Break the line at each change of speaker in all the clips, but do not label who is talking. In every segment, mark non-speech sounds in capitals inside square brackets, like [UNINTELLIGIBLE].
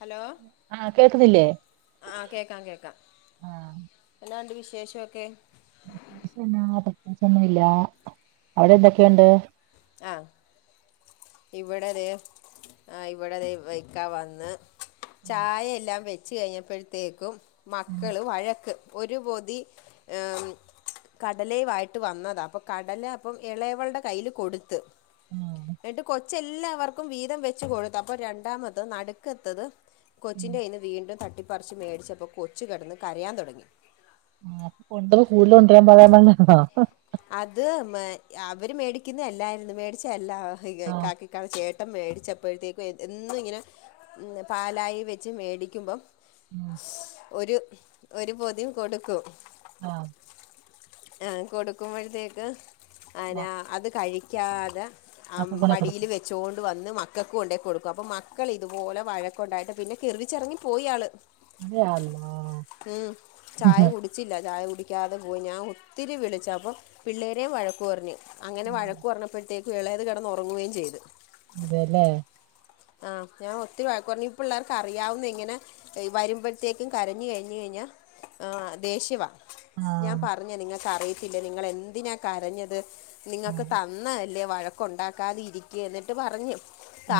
Hello?
ആഹ് കേക്കുന്നില്ലേ?
ആഹ് കേക്കാം കേക്കാം.
ആഹ്
എന്നാണ്ട് വിശേഷൊക്കെ?
[UNINTELLIGIBLE] പ്രത്യേച് ഒന്നുല്ലാ അവിടെ എന്തൊക്കെയൊണ്ട്?
ആഹ് ഇവിടതേ ആഹ് ഇവ്ടതേ ഇക്കാ വന്ന് ചായെല്ലാം വെച്ച് കഴിഞ്ഞപ്പോഴ്ത്തേക്കും മക്കള് വഴക്ക് ഒരു പൊതി ഏമ്ഹ് കടലേവായിട്ട് വന്നതാ പ്പൊ കടല അപ്പോം ഇളേവൾടെ കയ്യില് കൊടുത്ത്.
ആഹ്
ന്നിട്ട് കൊച്ച് എല്ലാവർക്കും വീതം വെച്ച് കൊടുത്ത്. അപ്പോം രണ്ടാമത്തത് നടുക്കത്തത് കൊച്ചിൻ്റയ്യിന്ന് വീണ്ടും തട്ടിപ്പറിച്ച് മേടിച്ചപ്പോ കൊച്ച് കെടന്ന് കരയാൻ തൊടങ്ങി
കൊണ്ട കൂട്തല് കൊണ്ടരാൻ പറ [UNINTELLIGIBLE]
അത് മ് അവര് മേടിക്കന്നല്ലായിര്ന്ന് മേടിച്ചല്ലാ
ആഹ്
കാക് ക്കാൾ ചേട്ടം മേടിച്ചപ്പോഴ്ത്തേക്കും എന്നും ഇങ്ങനാ ന്ന് പാലായ് വെച്ച് മേടിക്കുമ്പം
ഉം
ഒരു ഒരു പൊതി കൊടുക്കും
അഹ്
ആഹ് കൊടുക്കുമ്പോഴ്ത്തേക്ക് അനാ അത് കഴിക്കാത ആം
മക്കക്കൂടെ
മടീല്
കൊടുക്കും
വെച് ച്ചോണ്ട് വന്ന് മക്കക്ക് കൊണ്ടേക്കൊട്ക്കും. അപ്പോം മക്കളിതുപോലെ വഴക്കൊണ്ടായിട്ട് പിന്നെ കിർവിച്ചെറങ്ങി പോയിയാള്.
അതെയാ അള്ളാ
ഉംഹ് ചായ കുടിച് ച്ചില്ല. ചായ കുടിക്കാതെ പോയി ഞാൻ ഒത്തിരി വിളിചാപം പിള്ളേരേം വഴക്ക് പർഞ്ഞ്. അങ്ങനെ
ഉം
വഴക്ക് പറഞ്ഞപ്പോഴ്ത്തേക്ക് ഇളേത് കെടന്നൊറങ്ങുവ്യേം ചെയ്ത്.
അതേല്ലേ
ആ ഹ് ഞാ ഒത്തിരി വഴക്കറഞ്ഞ് ഇപ്പള്ളാർക്കറിയാവുന്ന്യാ ഇങ്ങന വരുമ്പോഴ്ത്തേക്കും കരഞ്ഞഴിഞ്ഞാഴ്ഞ്ഞാ ആഹ് ദേഷ്യവാ ഞാൻ
ആഹ്
പറഞ്ഞ് നിങ്ങക്ക് അറയത്തില്ലെ നിങ്ങളെന്തിനാ കരഞ്ഞത് നിങ്ങക്ക്
ആഹ്
തന്നലെ ല്ലേ വഴക്ക്ണ്ടാക്കാതെ ഇരിക്ക് എന്നിട്ട് പറഞ്ഞു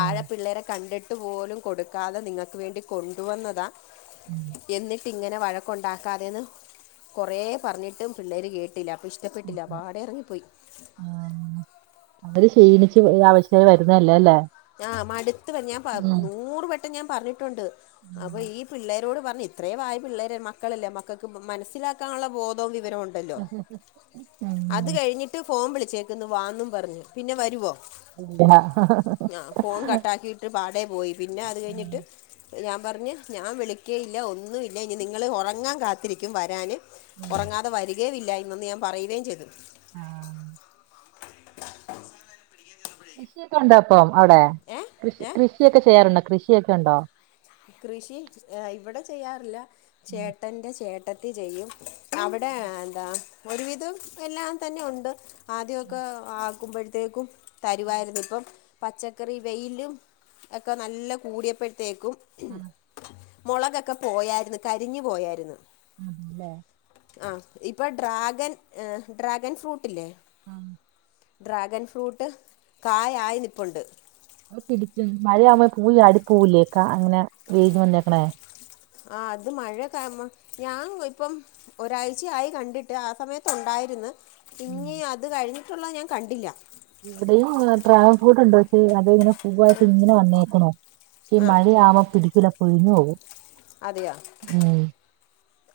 ആഹ്
പിള്ളേരെ കണ്ടിട്ട് പോലും കൊടുക്കാതെ നിങ്ങക്ക് വേണ്ടി കൊണ്ടുവന്നതാ
ഉം
എന്നിട്ടിങ്ങനെ വഴക്കൊണ്ടാക്കാതേന്ന് കുറേ പറഞ്ഞിട്ടും പിള്ളേര് കേട്ടില്ല അപ്പോ ശ്. ഷ്ട്ടപ്പെട്ടില്ല പാടേറിങ്ങിപ്പൊയ്
ആന്ന് അവര് ശീണിച്ച് അവശ്യായ് വരുന്നല്ലേല്ലേ
ആഹ് മട്ത്ത് ഞാൻ നൂറ് വട്ടം ഞാൻ പറഞ്ഞിട്ടുണ്ട് അപ്പം
ഉം
ഈ പിള്ളേരോട് പറഞ്ഞ് ഇത്രേ വായ പിള്ളേരെ മക്കളല്ലേ മക്കക്ക് മനസ്സിലാക്കാനൊള്ള ബോധവും വിവരോണ്ട്
ഉം തന്നെ
ട്ട് ഫോം വിളിച്ചേക്ക്ന്ന് വാന്നും പറഞ്ഞ് പിന്നെ വരുവോ
ഇല്ല
ആഹ് ഫോൺ കട്ടാക്കീട്ട് പാടേ പോയി പിന്നെ അത്
ഉം
കഴിഞ്ഞിട്ട് ഞാന് പറഞ്ഞ് ഞാൻ വിളിക്കേയില്ല ഒന്നുവില്ല ഇന്നി നിങ്ങള് ഒറങ്ങാൻ കാത്തിരിക്കും വരാന്
ഉം
ഒറങ്ങാതെ വരിഗില്ല എന്നൊന്ന് ഞാൻ പറയുകയും ചെയ്തു
ആഹ് കൃഷിയെക്കൊണ്ടാപ്പം അവ്ടെ
ഏ
കൃഷി
ഏ
കൃഷിയെക്കെ ചെയ്യാറുണ്ടൊ കൃഷിയൊക്കെ ഉണ്ടോ
കൃഷി ഏ ഇവിടെ ചെയ്യാറില്ല
ആഹ്
ചേട്ടന്റെ ചേട്ട ട്ടത്തി ചെയ്യും അവ്ടെ എന്താ ഒരുവിധം എല്ലാം തന്നെ ഉണ്ട് ആദ്യക്കെ ആക്കുമ്പോഴ്ത്തേക്കും തരുവായിരുന്ന് ഇപ്പം പച്ചക്കറി വെയിലും ഒക്കെ നല്ല കൂടിയപ്പഴ്ത്തേക്കും
ആഹ് ആഹ്
മൊളകക്കെ പോയാര്ന്ന് കരിഞ്ഞു പോയാര്ന്ന്
ആൺല്ലേ
ആ ഇപ്പം ഡ്രാഗൻ ഡ്രാഗൻ ഫ്രൂട്ടില്ലേ
ആഹ
ഡ്രാഗൺ ഫ്രൂട്ട് കായായി നിപ്പുണ്ട്
പിടിച്ച മഴയാവുമ്പോ പൂചാടി പോവൂലെ ക്കാ അങ്ങനെ വെയില് വന്നേക്കണേ
ആ അത് മഴ കാരണം ഞാൻ ഇപ്പം ഒരാഴ്ചയയി കണ്ടിട്ട് ആ സമയത്തു ണ്ടായിരുന്നു
ഉം
ഇഞ്ഞ് അത് കഴിഞ്ഞിട്ടുള്ള ഞാൻ കണ്ടില്ല
ഇവിടെയും ട്രാഗൺ ഫ്രൂട്ടുണ്ട് ഉണ്ടാക്കി പക്ഷേ അതിങ്ങനെ
ആ,
പൂവായിട്ട് ങ്ങനെ വന്നേക്കുണു ഈ
ആ
മഴവാ പിടിക്കൂല പൊഴിഞ്ഞു പോകും
അതെയാ
ഉം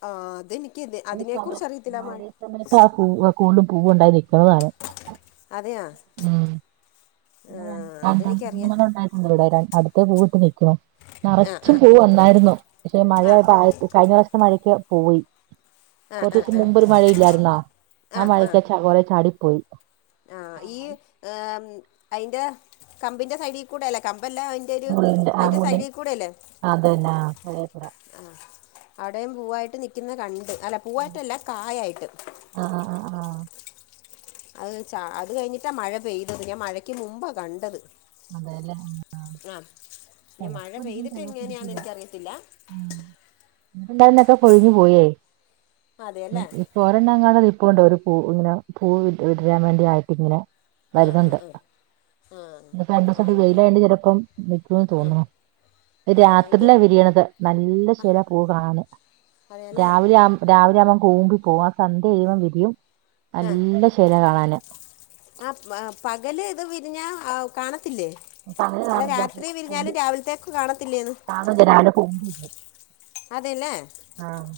ആ അതെ
ഈ സമയ മഴസമയത്ത് ആ പൂവ് കൂടുതും പൂവ്ണ്ടായി നിക്കുന്നതാണ്
അതെയാ ആ
[UNINTELLIGIBLE]
അതെനിക്കറിയാം
മൂന്നണ്ണംണ്ടായി വരാൻ അടുത്ത പൂവിട്ട് നിക്കുണു
ആ ആ
നറച്ചും പൂവന്നായിരുന്നു പക്ഷെ മഴയപ്പം ആ കഴിഞ്ഞറാസത്തെ മഴയ്ക്ക് പോയി
ആ ആ
കൊർച്ചീസം മുമ്പൊരു മഴയില്ലായിരുന്നൊ ആ മഴക്ക് കൊറെ ചാടിപ്പോയി
ആഹ ഈ അയിന്റെ കമ്പിന്റെ സൈഡികൂടെല്ലേ കമ്പല്ല ഒരു
മുള്ളിൻ്റെ ആ
അതിൻ്റെ
മുള്ള്
സൈഡിൽ
അതല്ലാ പഴറ
ആഹ അടെയും പൂവായിട്ട് നിക്കുന്നത് കണ്ട് അല്ല പൂവായിട്ടല്ല കായായിട്ട്
ആഹ ആഹ ആഹ ആഹ
അത് അത് കഴിഞ്ഞിട്ടാ മഴ പെയ്തത് ഞാൻ മഴയ്ക്ക് മുമ്പാ കണ്ടത്
അതെല്ലേ
ആഹ ഇനി മഴ
ചിലർക്ക് പിടിക്കും
പെയ്തിട്ട്
ചിലർക്ക്
എങ്ങനെയാെന്ന്
പിടിക്കില്ല
നിക്കറിയത്തില്ല
ഉം ഇപ്പൊണ്ടാക്കുന്നതക്കെ കൊഴിഞ്ഞു പോയേ
അതെ അല്ലേ
ങ്ങാടത് [UNINTELLIGIBLE] നിപ്പുണ്ട് ഒരു പൂങ്ങനെ പൂ വിടരാൻ വേണ്ടിയിട്ട് ങ്ങനെ
ആ ആ
വരുന്നുണ്ട്
ആ ആ
ഇ [UNINTELLIGIBLE]
ആ
രണ്ടിസായിട്ട്
ഇത്
വെയിലായേണ്ട് ചിലപ്പം നിക്കൂന്ന്
ആ
തോന്നുണു
ആ ഇത്
രാത്രിയിലാ വിരിയണത് നല്ല ശില പൂ കാണാൻ
അതേയല്ലേ
രാവിലെ ആവുമ്പം കൂമ്പി പോകും ആ സന്ധ്യ ചെയ്യുമ്പം വിരിയും നല്ല ശ്ശെരാ കാണാന്
ആഹ് പകല്ത് വിരിഞ്ഞാ അഹ് കാണത്തില്ലേ
പകല്
അല്ല
കാണില്ല
രാത്രി വിരിഞ്ഞാലും രാവിൽത്തേക് കാണത്തില്ലേന്ന്
കാണുലാ രാവിലെ [UNINTELLIGIBLE]
അതെല്ലേ
ആഹ്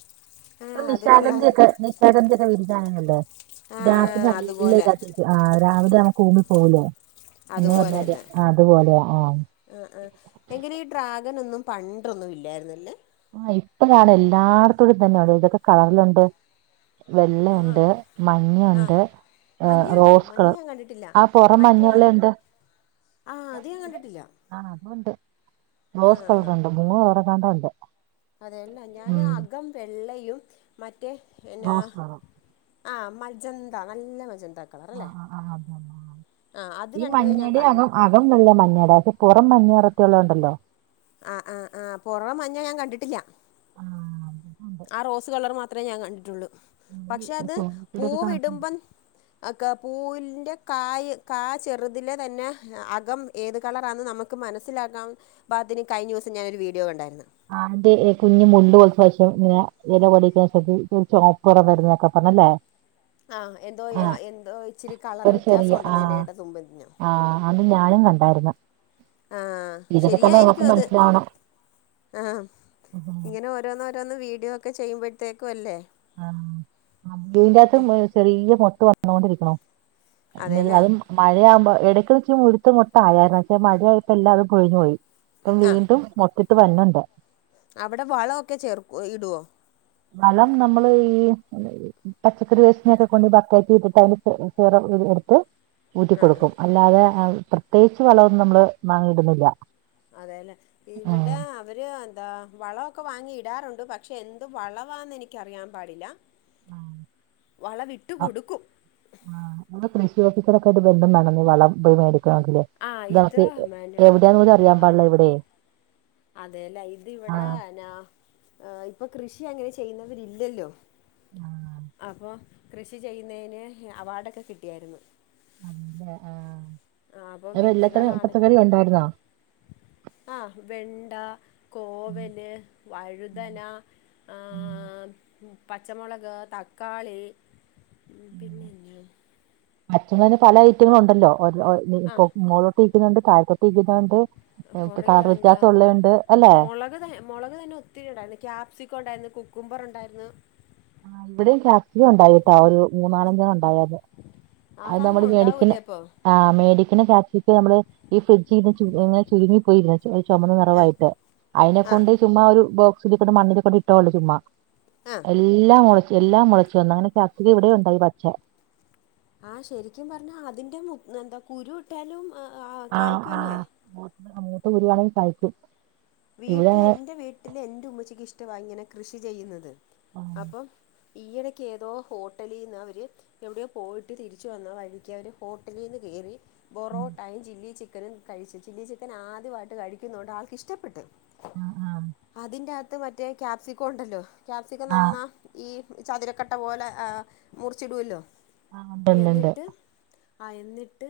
ആ
പ്പൊ
അത് കൊള്ളാമല്ലേ
നിഷാഗന്ധിഒക്കേ നിശാഗന്ധി ക്കെ വിരിഞ്ഞലുണ്ടല്ലോ
ആ
രാത്രി നല്ല
അതുപോലെ
കാറ്റ്ണ്ട് ആഹ് രാവിലെ ആവുമ്പം കുങ്ങി പോകൂലേ എന്ന് പറഞ്ഞ അതെ അതുപോലെയ ആഹ്
ആഹ് ആഹ് എങ്കിലീ ഡ്രാഗനൊന്നും പണ്ടൊന്നും ഇല്ലായിരുന്നല്ലേ
ആഹ് ഇപ്പയാണ് എല്ലാട്തൂടിം ഇതന്നെ എൽ തൊക്കെ കളറിലുണ്ട് വെള്ളൊണ്ട് മഞ്ഞൊണ്ട് ആഹ്
മഞ്ഞയുണ്ടോ
റോസ്
മഞ്ഞ
കളർ
ഞാൻ കണ്ടിട്ടില്ല
ആ പുറം
മറ്റേ
മഞ്ഞള്ളെന്തുവാ
ആഹ് അത് ഞാൻ കണ്ടിട്ടില്ല
ആഹ് അതുണ്ട് റോസ്
ആഹ്
കളറുണ്ട് മൂന്ന് കളറങ്ങാണ്ടോണ്ട്
അതെ ല്ലെ ഞാന് അകം വെള്ളയിലും മറ്റേ എന്നാ
റോസ് കളർ
ആ ഹ് മജന്താ നല്ല മജന്താ
ആഹ് ആഹ് ആഹ് അതാ
അത്
ഈ
രണ്ടുമേ ഞാൻ
മഞ്ഞേടെ
കണ്ടിട്ട്
അകം ആ കം മുഴുവൻ മഞ്ഞെടെ പ്പൊ പുറം മഞ്ഞ നിറത്തിലൊണ്ടല്ലോ
ആഹ് ആഹ് ആഹ് പുറം മഞ്ഞ ഞാൻ കണ്ടിട്ടില്ല
ആഹ് അത്
ആ റോസ് കളർ മാത്രേ ഞാൻ കണ്ടിട്ടുള്ളൂ. പക്ഷെ അത്
സോനിക്കൂടൊക്കെ കണ്ടിട്ടുണ്ട്
പൂവിടുമ്പം ഒക്കെ പൂവിൻ്റെ കായ് കാചെറുതിലെ തന്നെ അകം ഏത് കളറാണ് നമുക്ക് മക്ക് മനസ്സിലാകാം പാത്തിന് കഴിഞ്ഞിസം ഞാനൊരു വീഡിയോ കണ്ടായിര്ന്ന്
ആഹ് മറ്റെ കുഞ്ഞ്മുല്ല് മൊളിച്ചവശ്യം ഇങ്ങനെ ഇല പറിക്കനകുതിച്ച് ഓപ്പ്റം വരുന്നക്കെ പറഞ്ഞല്ലേ
ആഹ് എന്തോ
ആ
യാ എന്തോ ഇച്ചിരി കളറ്
ഒരു ചെറിയ ആ
വ്യത്യാസവോണ്ടെന്നെലയുടെ തുമ്പരിഞ്ഞൊ
ആ അത് ഞാനും കണ്ടായിരുന്നു.
ആഹ്
ഇതൊക്കെ തന്നെ
ശരിയായിരിക്കും
നമുക്ക്
അത്.
മനസ്സിലാവണം
ആഹ്
ഉം
ഇങ്ങനെ ഓരോന്ന് ഓരോന്ന് വീഡിയോക്കെ ചെയ്യുമ്പോഴത്തേക്കും അല്ലേ.
അം ഇതിന്റെഅത്ത്ന്ന് ചെറിയ മൊട്ട് വന്നൊണ്ടിരിക്കണം എല്ലതും
അതെല്ലേ
അത മഴയാവുമ്പോ ഇടയ്ക്ക് വെച്ച് മുഴത്ത് മൊട്ട്ആയായിരുന്നു പക്ഷെ മഴയായിപ്പോ എല്ലാം തും പൊഴിഞ്ഞു പോയി ഇപ്പം
ആഹ്
വീണ്ടും. പ്പോം മൊട്ടിട്ട് വന്ന്ണ്ട്.
അവിടെ വളൊക്കെ ചേർക്കൊ ഇടുവോ
വളം നമ്മള് ഈ എന്നാ പച്ചക്കറി വേസ്റ്റ്നയൊക്കെ കൊണ്ട് ബക്കറ്റ് ഇട്ട്ട്ട് അതിന്റെ ചെ ചെറ എ എടുത്ത്. ഊറ്റി
ആഹ് ആഹ്
ക്കൊടുക്കും അല്ലാതെ പ്രത്യേകിച്ച് വളമൊന്നും നമ്മള് മാങ്ങി ഇടുന്നില്ല.
അതെല്ലേ ഇവിടെ ഇവര് എന്താ വളവൊക്കെ വാങ്ങി ഇടാറുണ്ട് പക്ഷെ എന്ത് വളവാന്ന് എനിക്കറിയാൻ പാടില്ല. വളവിട്ട് കൊടുക്കും.
ആഹ് നമ്മടെ കൃഷി ഓഫീസറെക്കെ ആട്ട് ബന്ധം വേണംവളം മ്പോയി മേടക്കണെങ്കില്.
ആഹ് ഇത്
നമുക്ക്
മനാ
എവിടെയാന്ന് പോലും അറിയാൻ
ആഹ്
പാടില്ല ഇവിടെയ്
അതെല്ലേ ഇത് ഇവിടെ നാ ആഹ് ഇപ്പൊ കൃഷി അങ്ങനെ ചെയ്യുന്നവരില്ലല്ലോ
ആഹ്
അപ്പൊ കൃഷി ചെയ്യുന്നേയ്ന് ഹ് അവാർഡൊക്കെ കിട്ടിയായിരുന്നു.
[UNINTELLIGIBLE] ല്ലെ ആഹ്
അപ്പോൾ
എങ്ങനെ എല്ലാത്തരം പച്ചക്കറി യൊണ്ടായിര്ന്നോ
ആഹ് വെണ്ട
ഉം.
കോവല് വഴുതന
ഉം.
ഏഹ് ഉം പച്ചമുളക് തക്കാളി പിന്നെ എന്നാ
മച്ചു ങ്ങന്നെ പല ഐറ്റങ്ങളും ഉണ്ടല്ലോ എഹ് ഇഹ് ഇ
ആ
ഇപ്പൊ മോളിലോട്ട് ഇക്കുന്നുണ്ട് താഴെത്തേക്ക് രിക്കുന്നൊണ്ട്
കുറേ
കാട് വ്യത്യാസം ഉള്ളെ ണ്ട് അല്ലെ
മൊളക് തന്നെ ഒത്തിരി ഉണ്ടായിരുന്നു. ക്യാപ്സിക്കോ ഉണ്ടായിര്ന്നു കുക്കുംബർ ഉണ്ടായിര്ന്നു.
ആ ഇവിടെയും ചക്കി ഉണ്ടായിട്ടാ ഒരു മൂന്നാലാം ഞ്ചണ്ണം ഉണ്ടായത്.
ആ
അത്
സാധനം
നമ്മള് മേടിക്കിന്
ഉണ്ടാവൂലേ ഇപ്പോൾ
ആ് മേടിക്കുന്ന പ്ലാസ്റ്റിക്ക് നമ്മള് ഈ ഫ്രിഡ്ജിൽ ഇന്ന് ഇങ്ങന ചുരുങ്ങി ക്ക്ണില്ലെ ചുമ നിറവായിട്ട്
ആ ആ
അതിനെക്കൊണ്ട് ചുമ്മാ ഒരു ബോക്സിലേക്കണ്ട് മണ്ണിലേക്കൊണ്ട് ഇട്ടള്ളൂ ചുമ്മാ.
ആ
എല്ലാം മുളച്ചു എല്ലാം മുളച്ച് വന്നു അങ്ങനെ ഫസ്റ്റ് ഇവിടെ ഉണ്ടായി പച്ച
ആഹ ശരിക്കും പറഞ്ഞാ അതിന്റെ എന്താ കുരു ഇട്ടാലും ആ
ആ ആ മൂത്ത് വരുവാണെങ്കിൽ കഴിക്കും. ഇവിടെ
വീട്ടിൽ
അങ്ങനെ
എൻറെ വീട്ടില് എൻറെ ഉമ്മച്ചിക്ക് ഇഷ്ടവാ ഇങ്ങനെ കൃഷി ചെയ്യുന്നത്
ആ
അപ്പം ഈയിടയ്ക്ക്തോ ഹോട്ടലിന്ന് അവര് എവിടെയ പോയിട്ട് തിരിച്ചു വന്ന വഴിക്ക് അവര് ഹോട്ടലിന്ന് കയറി ബൊറോട്ടെയും ചില്ലി ചിക്കനും കഴിച്ചു. ചില്ലി ചിക്കൻ ആദ്യമായിട്ട് കഴിക്കുന്നത് കൊണ്ട് ആൾക്ക് ഇഷ്ടപ്പെട്ട്.
ആ ആ
അതിന്റെ അകത്ത് മറ്റേ ക്യാപ്സിക്കോ ഉണ്ടല്ലോ ക്യാപ്സിക്കോ
ആ
നന്നാ ഈ ചതുരക്കട്ട പോലെ ആ മുറിച്ചിടുല്ലോ
ആഹ് ഉണ്ട്ണ്ട്ണ്ട്
എന്നിട്ട് ആ എന്നിട്ട്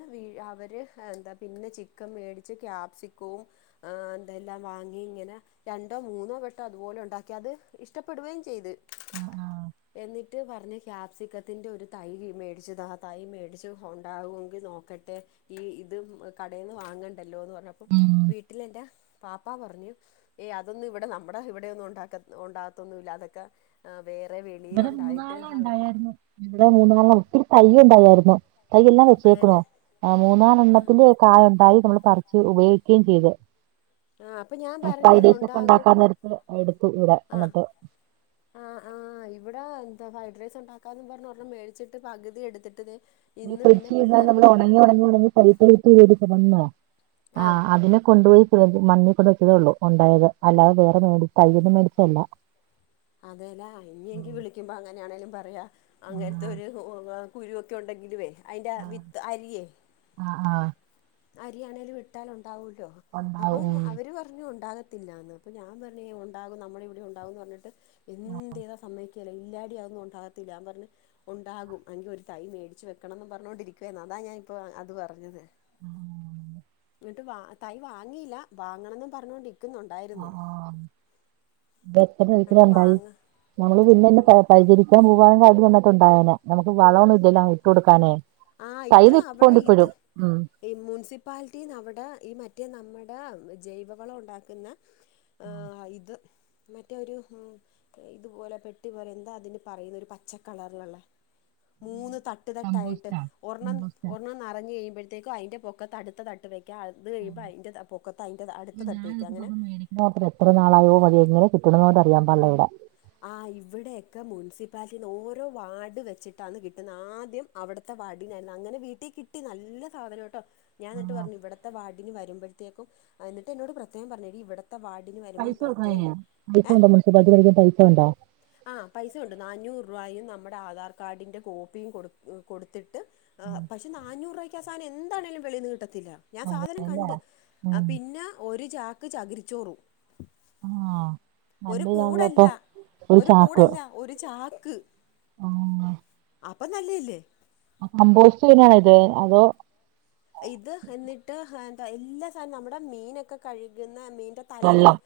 അവര് എന്താ പിന്നെ ചിക്കൻ മേടിച്ച് ക്യാപ്സിക്കവും ആ അതെ എല്ലാം വാങ്ങി ഇങ്ങനെ രണ്ടോ മൂന്നോ വെട്ടോ അതുപോലെ ഉണ്ടാക്കി അത് ഇഷ്ടപ്പെടുകയും ചെയ്ത്
ആഹ് ആഹ്
എന്നിട്ട് ട്ട് പറഞ്ഞ് ക്യാപ്സിക്കത്തിൻ്റെ ഒരു തൈ മേടിച്ചത് ആ തൈ മേടിച്ച് ഉണ്ടാകുമെങ്കിൽ നോക്കട്ടെ ഈ ഇത് കടയിൽന്ന് വാങ്ങണ്ടല്ലോ എന്ന് പറഞ്ഞപ്പോ
ഉം
വീട്ടില എന്റെ പാപ്പാ പറഞ്ഞു ഏയ് അതൊന്നും ഇവിടെ നമ്മുടെ ഇവിടെന്നും ഉണ്ടാക്ക ഉണ്ടാകത്തൊന്നുമല്ല അതൊക്കെ ആ വേറെ
ഇവിടെ
വെളിയിൽണ്ടായിട്ട്
മൂന്നാലെണ്ണം
അവർ
ഉണ്ടായായിരുന്നു ഇവിടെ മൂന്നാാലെണ്ണം ഒത്തിരി തൈ്യ ഉണ്ടായിരുന്നു തയ്യെല്ലാം വെച്ചേക്കണോ
അതെല്ലേ
ആ മൂന്നാാലെ
ആ
എണ്ണത്തിന്റെ കായ ഉണ്ടായി നമ്മൾ പറിച്ച് ഉപയോഗിക്കുകയും ചെയ്ത്.
ആഹ് അപ്പൊ ഞാൻ പറഞ്ഞത് ഉണ്ടാകും
പ്പയിഡീസക്കെണ്ടാക്കാൻ നേരത്ത് എടുത്തു ഇവടെ
ആഹ്
അന്നിട്ട്.
ആഹ് ആഹ് ഇവടെ എന്താ ഫ്രൈഡ് റൈസണ്ടാക്കാന്നുപറഞ്ഞൊരണം മേടിച്ചിട്ട് പകുതി എടുത്തിട്ട് ദേ
ന്നി
ഇന്ന് പിന്നെ
ഫ്രിഡ്ജിരുന്നാ
പിള്ളേർക്ക്
നമ്മളൊണങ്ങിയൊണങ്ങി ഒണങ്ങി [UNINTELLIGIBLE] വന്നോ ആഹ് അതിനെ കൊണ്ടോയി മണ്ണികൊണ്ടെ വെച്ചതോള്ളൂ ഒണ്ടായത് അല്ലാതെ വേറെ മേടി തയ്യൊന്നും മേടിച്ചല്ല.
അതേലാ ഇനി എങ്കി വിളിക്കുമ്പ അങ്ങനെയാണെലും പറയാ അങ്ങ
ആഹ്
ത്തൊര് കുഴികൊത്തിണ്ടെങ്കിലുവേ അയിൻ്റ
ആഹ്
വിത്ത് അരിയേ
ആഹ് ആഹ്
അരിയാണേലും ഇട്ടലോണ്ടാവൂലോ
ഉണ്ടാവും
അപ്പം
ഉം
അവര് പറഞ്ഞു ഒണ്ടാക ത്തില്ലാന്ന് അപ്പ ഞാൻ പറഞ്ഞ് ഒണ്ടാകും നമ്മടെവിടെ ഒണ്ടാകുന്നു പറിഞ്ഞിട്ട് എന്തേയ്താ സമ്മേയ് റ്റള് ഇല്ലാടി അതൊന്നു ഒണ്ടാകത്തില്ല ആം പറഞ്ഞ് ഉണ്ടാകും അയിന്റെ ഒരു തൈ മേടിച്ച് വെക്കണന്നും പറഞ്ഞൊണ്ടിരിക്കാരുന്നു അതാ ഞാൻ ഇപ്പോ അത് പറഞ്ഞത്. ന്നിട്ട് വാ തൈ വാങ്ങീല വാങ്ങണന്നും പറഞ്ഞോണ്ടിരി
ആഹ് ആഹ് വെച്ചത് വീട്ടിലെ
എന്നിട്ട്
എന്തായി?
വാങ്ങ
നമ്മള് പിന്നന്നെ പ പരിചരിക്കാൻ പോകാൻ [UNINTELLIGIBLE] ട്ടുണ്ടാവില്ല നമുക്ക് വളൊന്നു ഇല്ലല്ലോ ഇട്ട് കൊടുക്കാന്.
ആ
തൈ
ഇത് അവിടെ ഇത്
നിപ്പൊണ്ടിപ്പഴും ഉം.
ഈ മുൻസിപ്പാലിറ്റിന്നവടെ ഈ മറ്റേ നമ്മടെ ജൈവവള ഒണ്ടാക്കുന്ന ആഹ് ഇത് മറ്റേ ഒരു ഉം ഇതുപോലെ പെട്ടി പോലെ എന്താ അതിന് പറയുന്നെ ഒരു പച്ചക്കളറില്ള്ളെ മൂന്ന് തട്ട് ട്ട് തട്ടായിട്ട്
കമ്പോസ്റ്റാ
ഒർണ്ണം
കമ്പോസ്റ്റാ
ഒർണ്ണം നറഞ്ഞ് കഴിയ്മ്പേഴ്‌ത്തേക്ക്‌ അയിന്റെ പൊക്കത്ത് അടുത്ത തട്ട് വെക്കാ അത് കഴിയുമ്പ അയിൻ്റെ പൊക്കത്ത് അയിന്റെ അടുത്ത തട്ട് വെയ്ക്കാം അങ്ങനെ
മാത്ര എത്ര നാളായോ മതിയോ ഇങ്ങന കിട്ടണോണ്ടറിയാൻ പാടില്ലവടെ.
ആ ഇവിടെയക്കെ മുൻസിപ്പാലിറ്റിന്ന് ഓരോ വാർഡ് വെച്ചിട്ടാണ് കിട്ടുന്നെ ആദ്യം അവടത്തെ വാർഡിനാരുന്നു അങ്ങനെ വീട്ടി കിട്ടി നല്ല സാധനട്ടോ ഞാന്നിട്ട്
ആഹ്
പറഞ്ഞു ഇവത്തെ വാർഡിന് വരുമ്പഴ്ത്തേക്കും ന്നിട്ട് എന്നോട് പ്രത്യേകം പറഞ്ഞ് എടി ഇവട ത്ത വാഡിനു
പൈസ കൊടുക്കണോ അയിന് പൈസ വേണ്ട മുൻസിപ്പാലിറ്റി മേടിക്കൻ പൈസവേണ്ട
ആഹ് പൈസ ഒണ്ട് നാന്നൂറുവ അയിന് നമ്മടെ ആധാർ കാർഡിന്റെ കോപ്പിയും കൊട് കൊടുത്തിട്ട് ആഹ് പക്ഷെ നാന്നൂറുവയ്ക്ക് ആഹ് സാനം എന്താണേലും വെളീന്ന് കിട്ടത്തില്ല. ഞാൻ സാധനം കണ്ട്
ഉം
പിന്ന ഒരു ചാക്ക് ചകിരിച്ചോറും.
ആഹ്
ഒരു
നല്ല ഇതാണല്ലോ
കൂടല്ല
ഇപ്പൊ
ഒരു കൂടല്ല ഒര് ചാക്ക്.
ആഹ്
അപ്പ നല്ലേയല്ലേ
കമ്പോസ്റ്റ്ന്നെയാണോ ഇത് അതോ
ഇത് എന്നിട്ട് എന്താ എല്ലാ സാനോം നമ്മടെ മീനക്കെ കഴുക്ന്ന മീന്റെ തലയും
വെള്ളം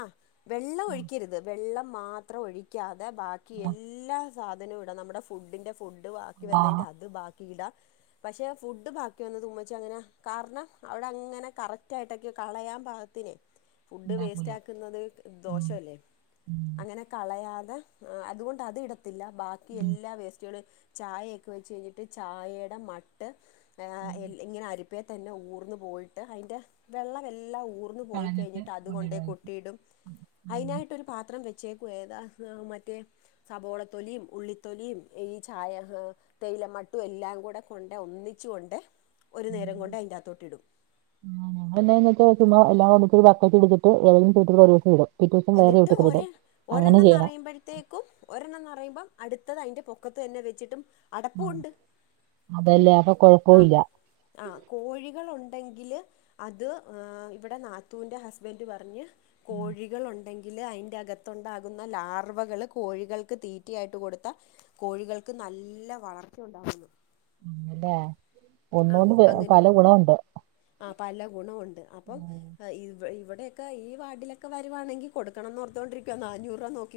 ആഹ് വെള്ളൊഴിക്കരുത് വെള്ളം മാത്രം ഒഴി ക്കാതെ ബാക്കി എല്ലാ സാധനോം ഇടാം നമ്മടെ ഫുഡിൻ്റെ ഫുഡ് ബാക്കി
ആഹ്
വന്നേയ്ന്റെ അത് ബാ ക്കിടാം പക്ഷെ ഫുഡ് ബാ ക്കി വന്നത് ഉമ്മച്ചി അങ്ങനെ കാരണം അവടങ്ങനെ കറക്റ്റ് ആയിട്ടക്കെ കളയാൻ പാത്തിനെ ഫുഡ്
ഉണ്ടാക്കൂല
വേസ്റ്റാക്കുന്നത്
ഉം
ദോഷല്ലേ
ഉം
അങ്ങനെ കളയാതെ അതുകൊണ്ട് അത് ഇടത്തില്ല ബാക്കി എല്ലാ വേസ്റ്റുകളും ചായക്കെ വെച്ച് കഴിഞ്ഞിട്ട് ചായേടെ മട്ട് ഇങ്ങനെ അരിപ്പ് പ്പേ തന്നെ ഊർന്നു പോയിട്ട് അയിന്റെ വെള്ളവെല്ലാം ഊർ വുടുന്ന് പോയി
കളഞ്ഞിട്ട്
കെഴിഞ്ഞിട്ട് അതുകൊണ്ടേ
കൊണ്ടിടുവായിരിക്കും
കൊട്ത്തീടും അയിനായിട്ടൊരു പാത്രം ച്ചേക്കുവാ ഏതാ മറ്റേ സവോളത്തൊലിയും ഉള്ളിത്തൊലിയും ഈ ചായ തേയിലമട്ടും എല്ലാം കൂടെ കൊണ്ടേ ഒന്നിച്ചു കൊണ്ടേ ഒരു നേരം കൊണ്ട് അയിന്റാത്തോട്ടിടും.
ആഹ് അതെന്തേയ്ന്നച്ച ചുമ്മ എല്ലാം കൂടെട്ട് ബക്കറ്റെടുത്തിട്ട് ഏതേം ചോട്ടിക്കൂടെ ഒരൂസം ഇടും. പിറ്റേ ദിവസം വേറെ
എന്നിട്ട്
ചോട്ടിൽ
ഒരെ
ഇടും അങ്ങനെ
ഒരെണ്ണം
ചെയ്യണം
നെറയുമ്പഴത്തേ ക്കും ഒരെണ്ണ പറയുമ്പം അടുത്തത് അതിന്റെ പൊക്കത്ത് തന്നെ വെച്ചിട്ടും
ഉം.
അടപ്പൂണ്ട്
അതല്ലേ അപ്പൊ കൊഴപ്പോല്ല
ആഹ് കോഴികളുണ്ടെങ്കില് അത് ആഹ് ഇവിടെ നാത്തൂൻ്റെ ഹസ്ബൻഡ് പറഞ്ഞ് കോഴികൾ ഉണ്ടെങ്കില് അയ്ന്റെ അകത്തുണ്ടാകുന്ന ലാർവകള് കോഴികൾക്ക് തീറ്റ ആയിട്ട് കൊടുത്താ കോഴികൾക്ക് നല്ല വളർച്ച ഉണ്ടാ [INAUDIBLE]
[UNINTELLIGIBLE]
ആഹ്
ഒന്നുകൊണ്ട് പ-
അങ്ങനെ
പല ഗുണമുണ്ട്
ആഹ് പല ഗുണവുണ്ട് അപ്പം ഇവ് ഇവടെ ക്കെ ഈ വാഡിലൊക്കെ വരുവാണെങ്കി കൊടുക്കണന്ന് ഓർത്തോണ്ടിരിക്കുവ നാനൂറ് രൂപ നോക്ക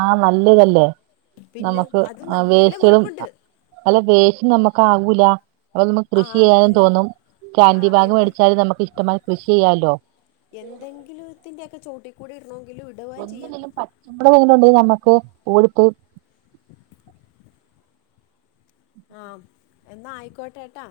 ആഹ് നല്ലതല്ലേ
പിന്നെ
നമുക്ക്
അത്
ആഹ്
നല്ല
വേസ്റ്റുകളും
മുഴുപ്പുണ്ട്
അഹ് അല്ല വേസ് നമുക്ക് ആകൂല അപ്പൊ നമുക്ക്
ആ
കൃഷി ചെയ്യാനും
ആകത്തില്ല
തോന്നും
ആ
കാൻഡി ബാഗ്
എന്ത്
മേടിച്ചാലും നമുക്ക് ഇഷ്ടംമാരി കൃഷി ചെയ്യാലോ
എന്തെങ്കിലോക്കെ ഇത്ത്ന്റെയൊക്കെ ചോട്ടി കുടി ഇടണോങ്കിലും ഇട
ഒന്നുല്ലേലും പറ്റുമ്പളേലും ഒന്ന് നമ്മക്ക് ഓടിട്ട്
ആഹ് എന്നാ ആയിക്കോട്ടെട്ടാ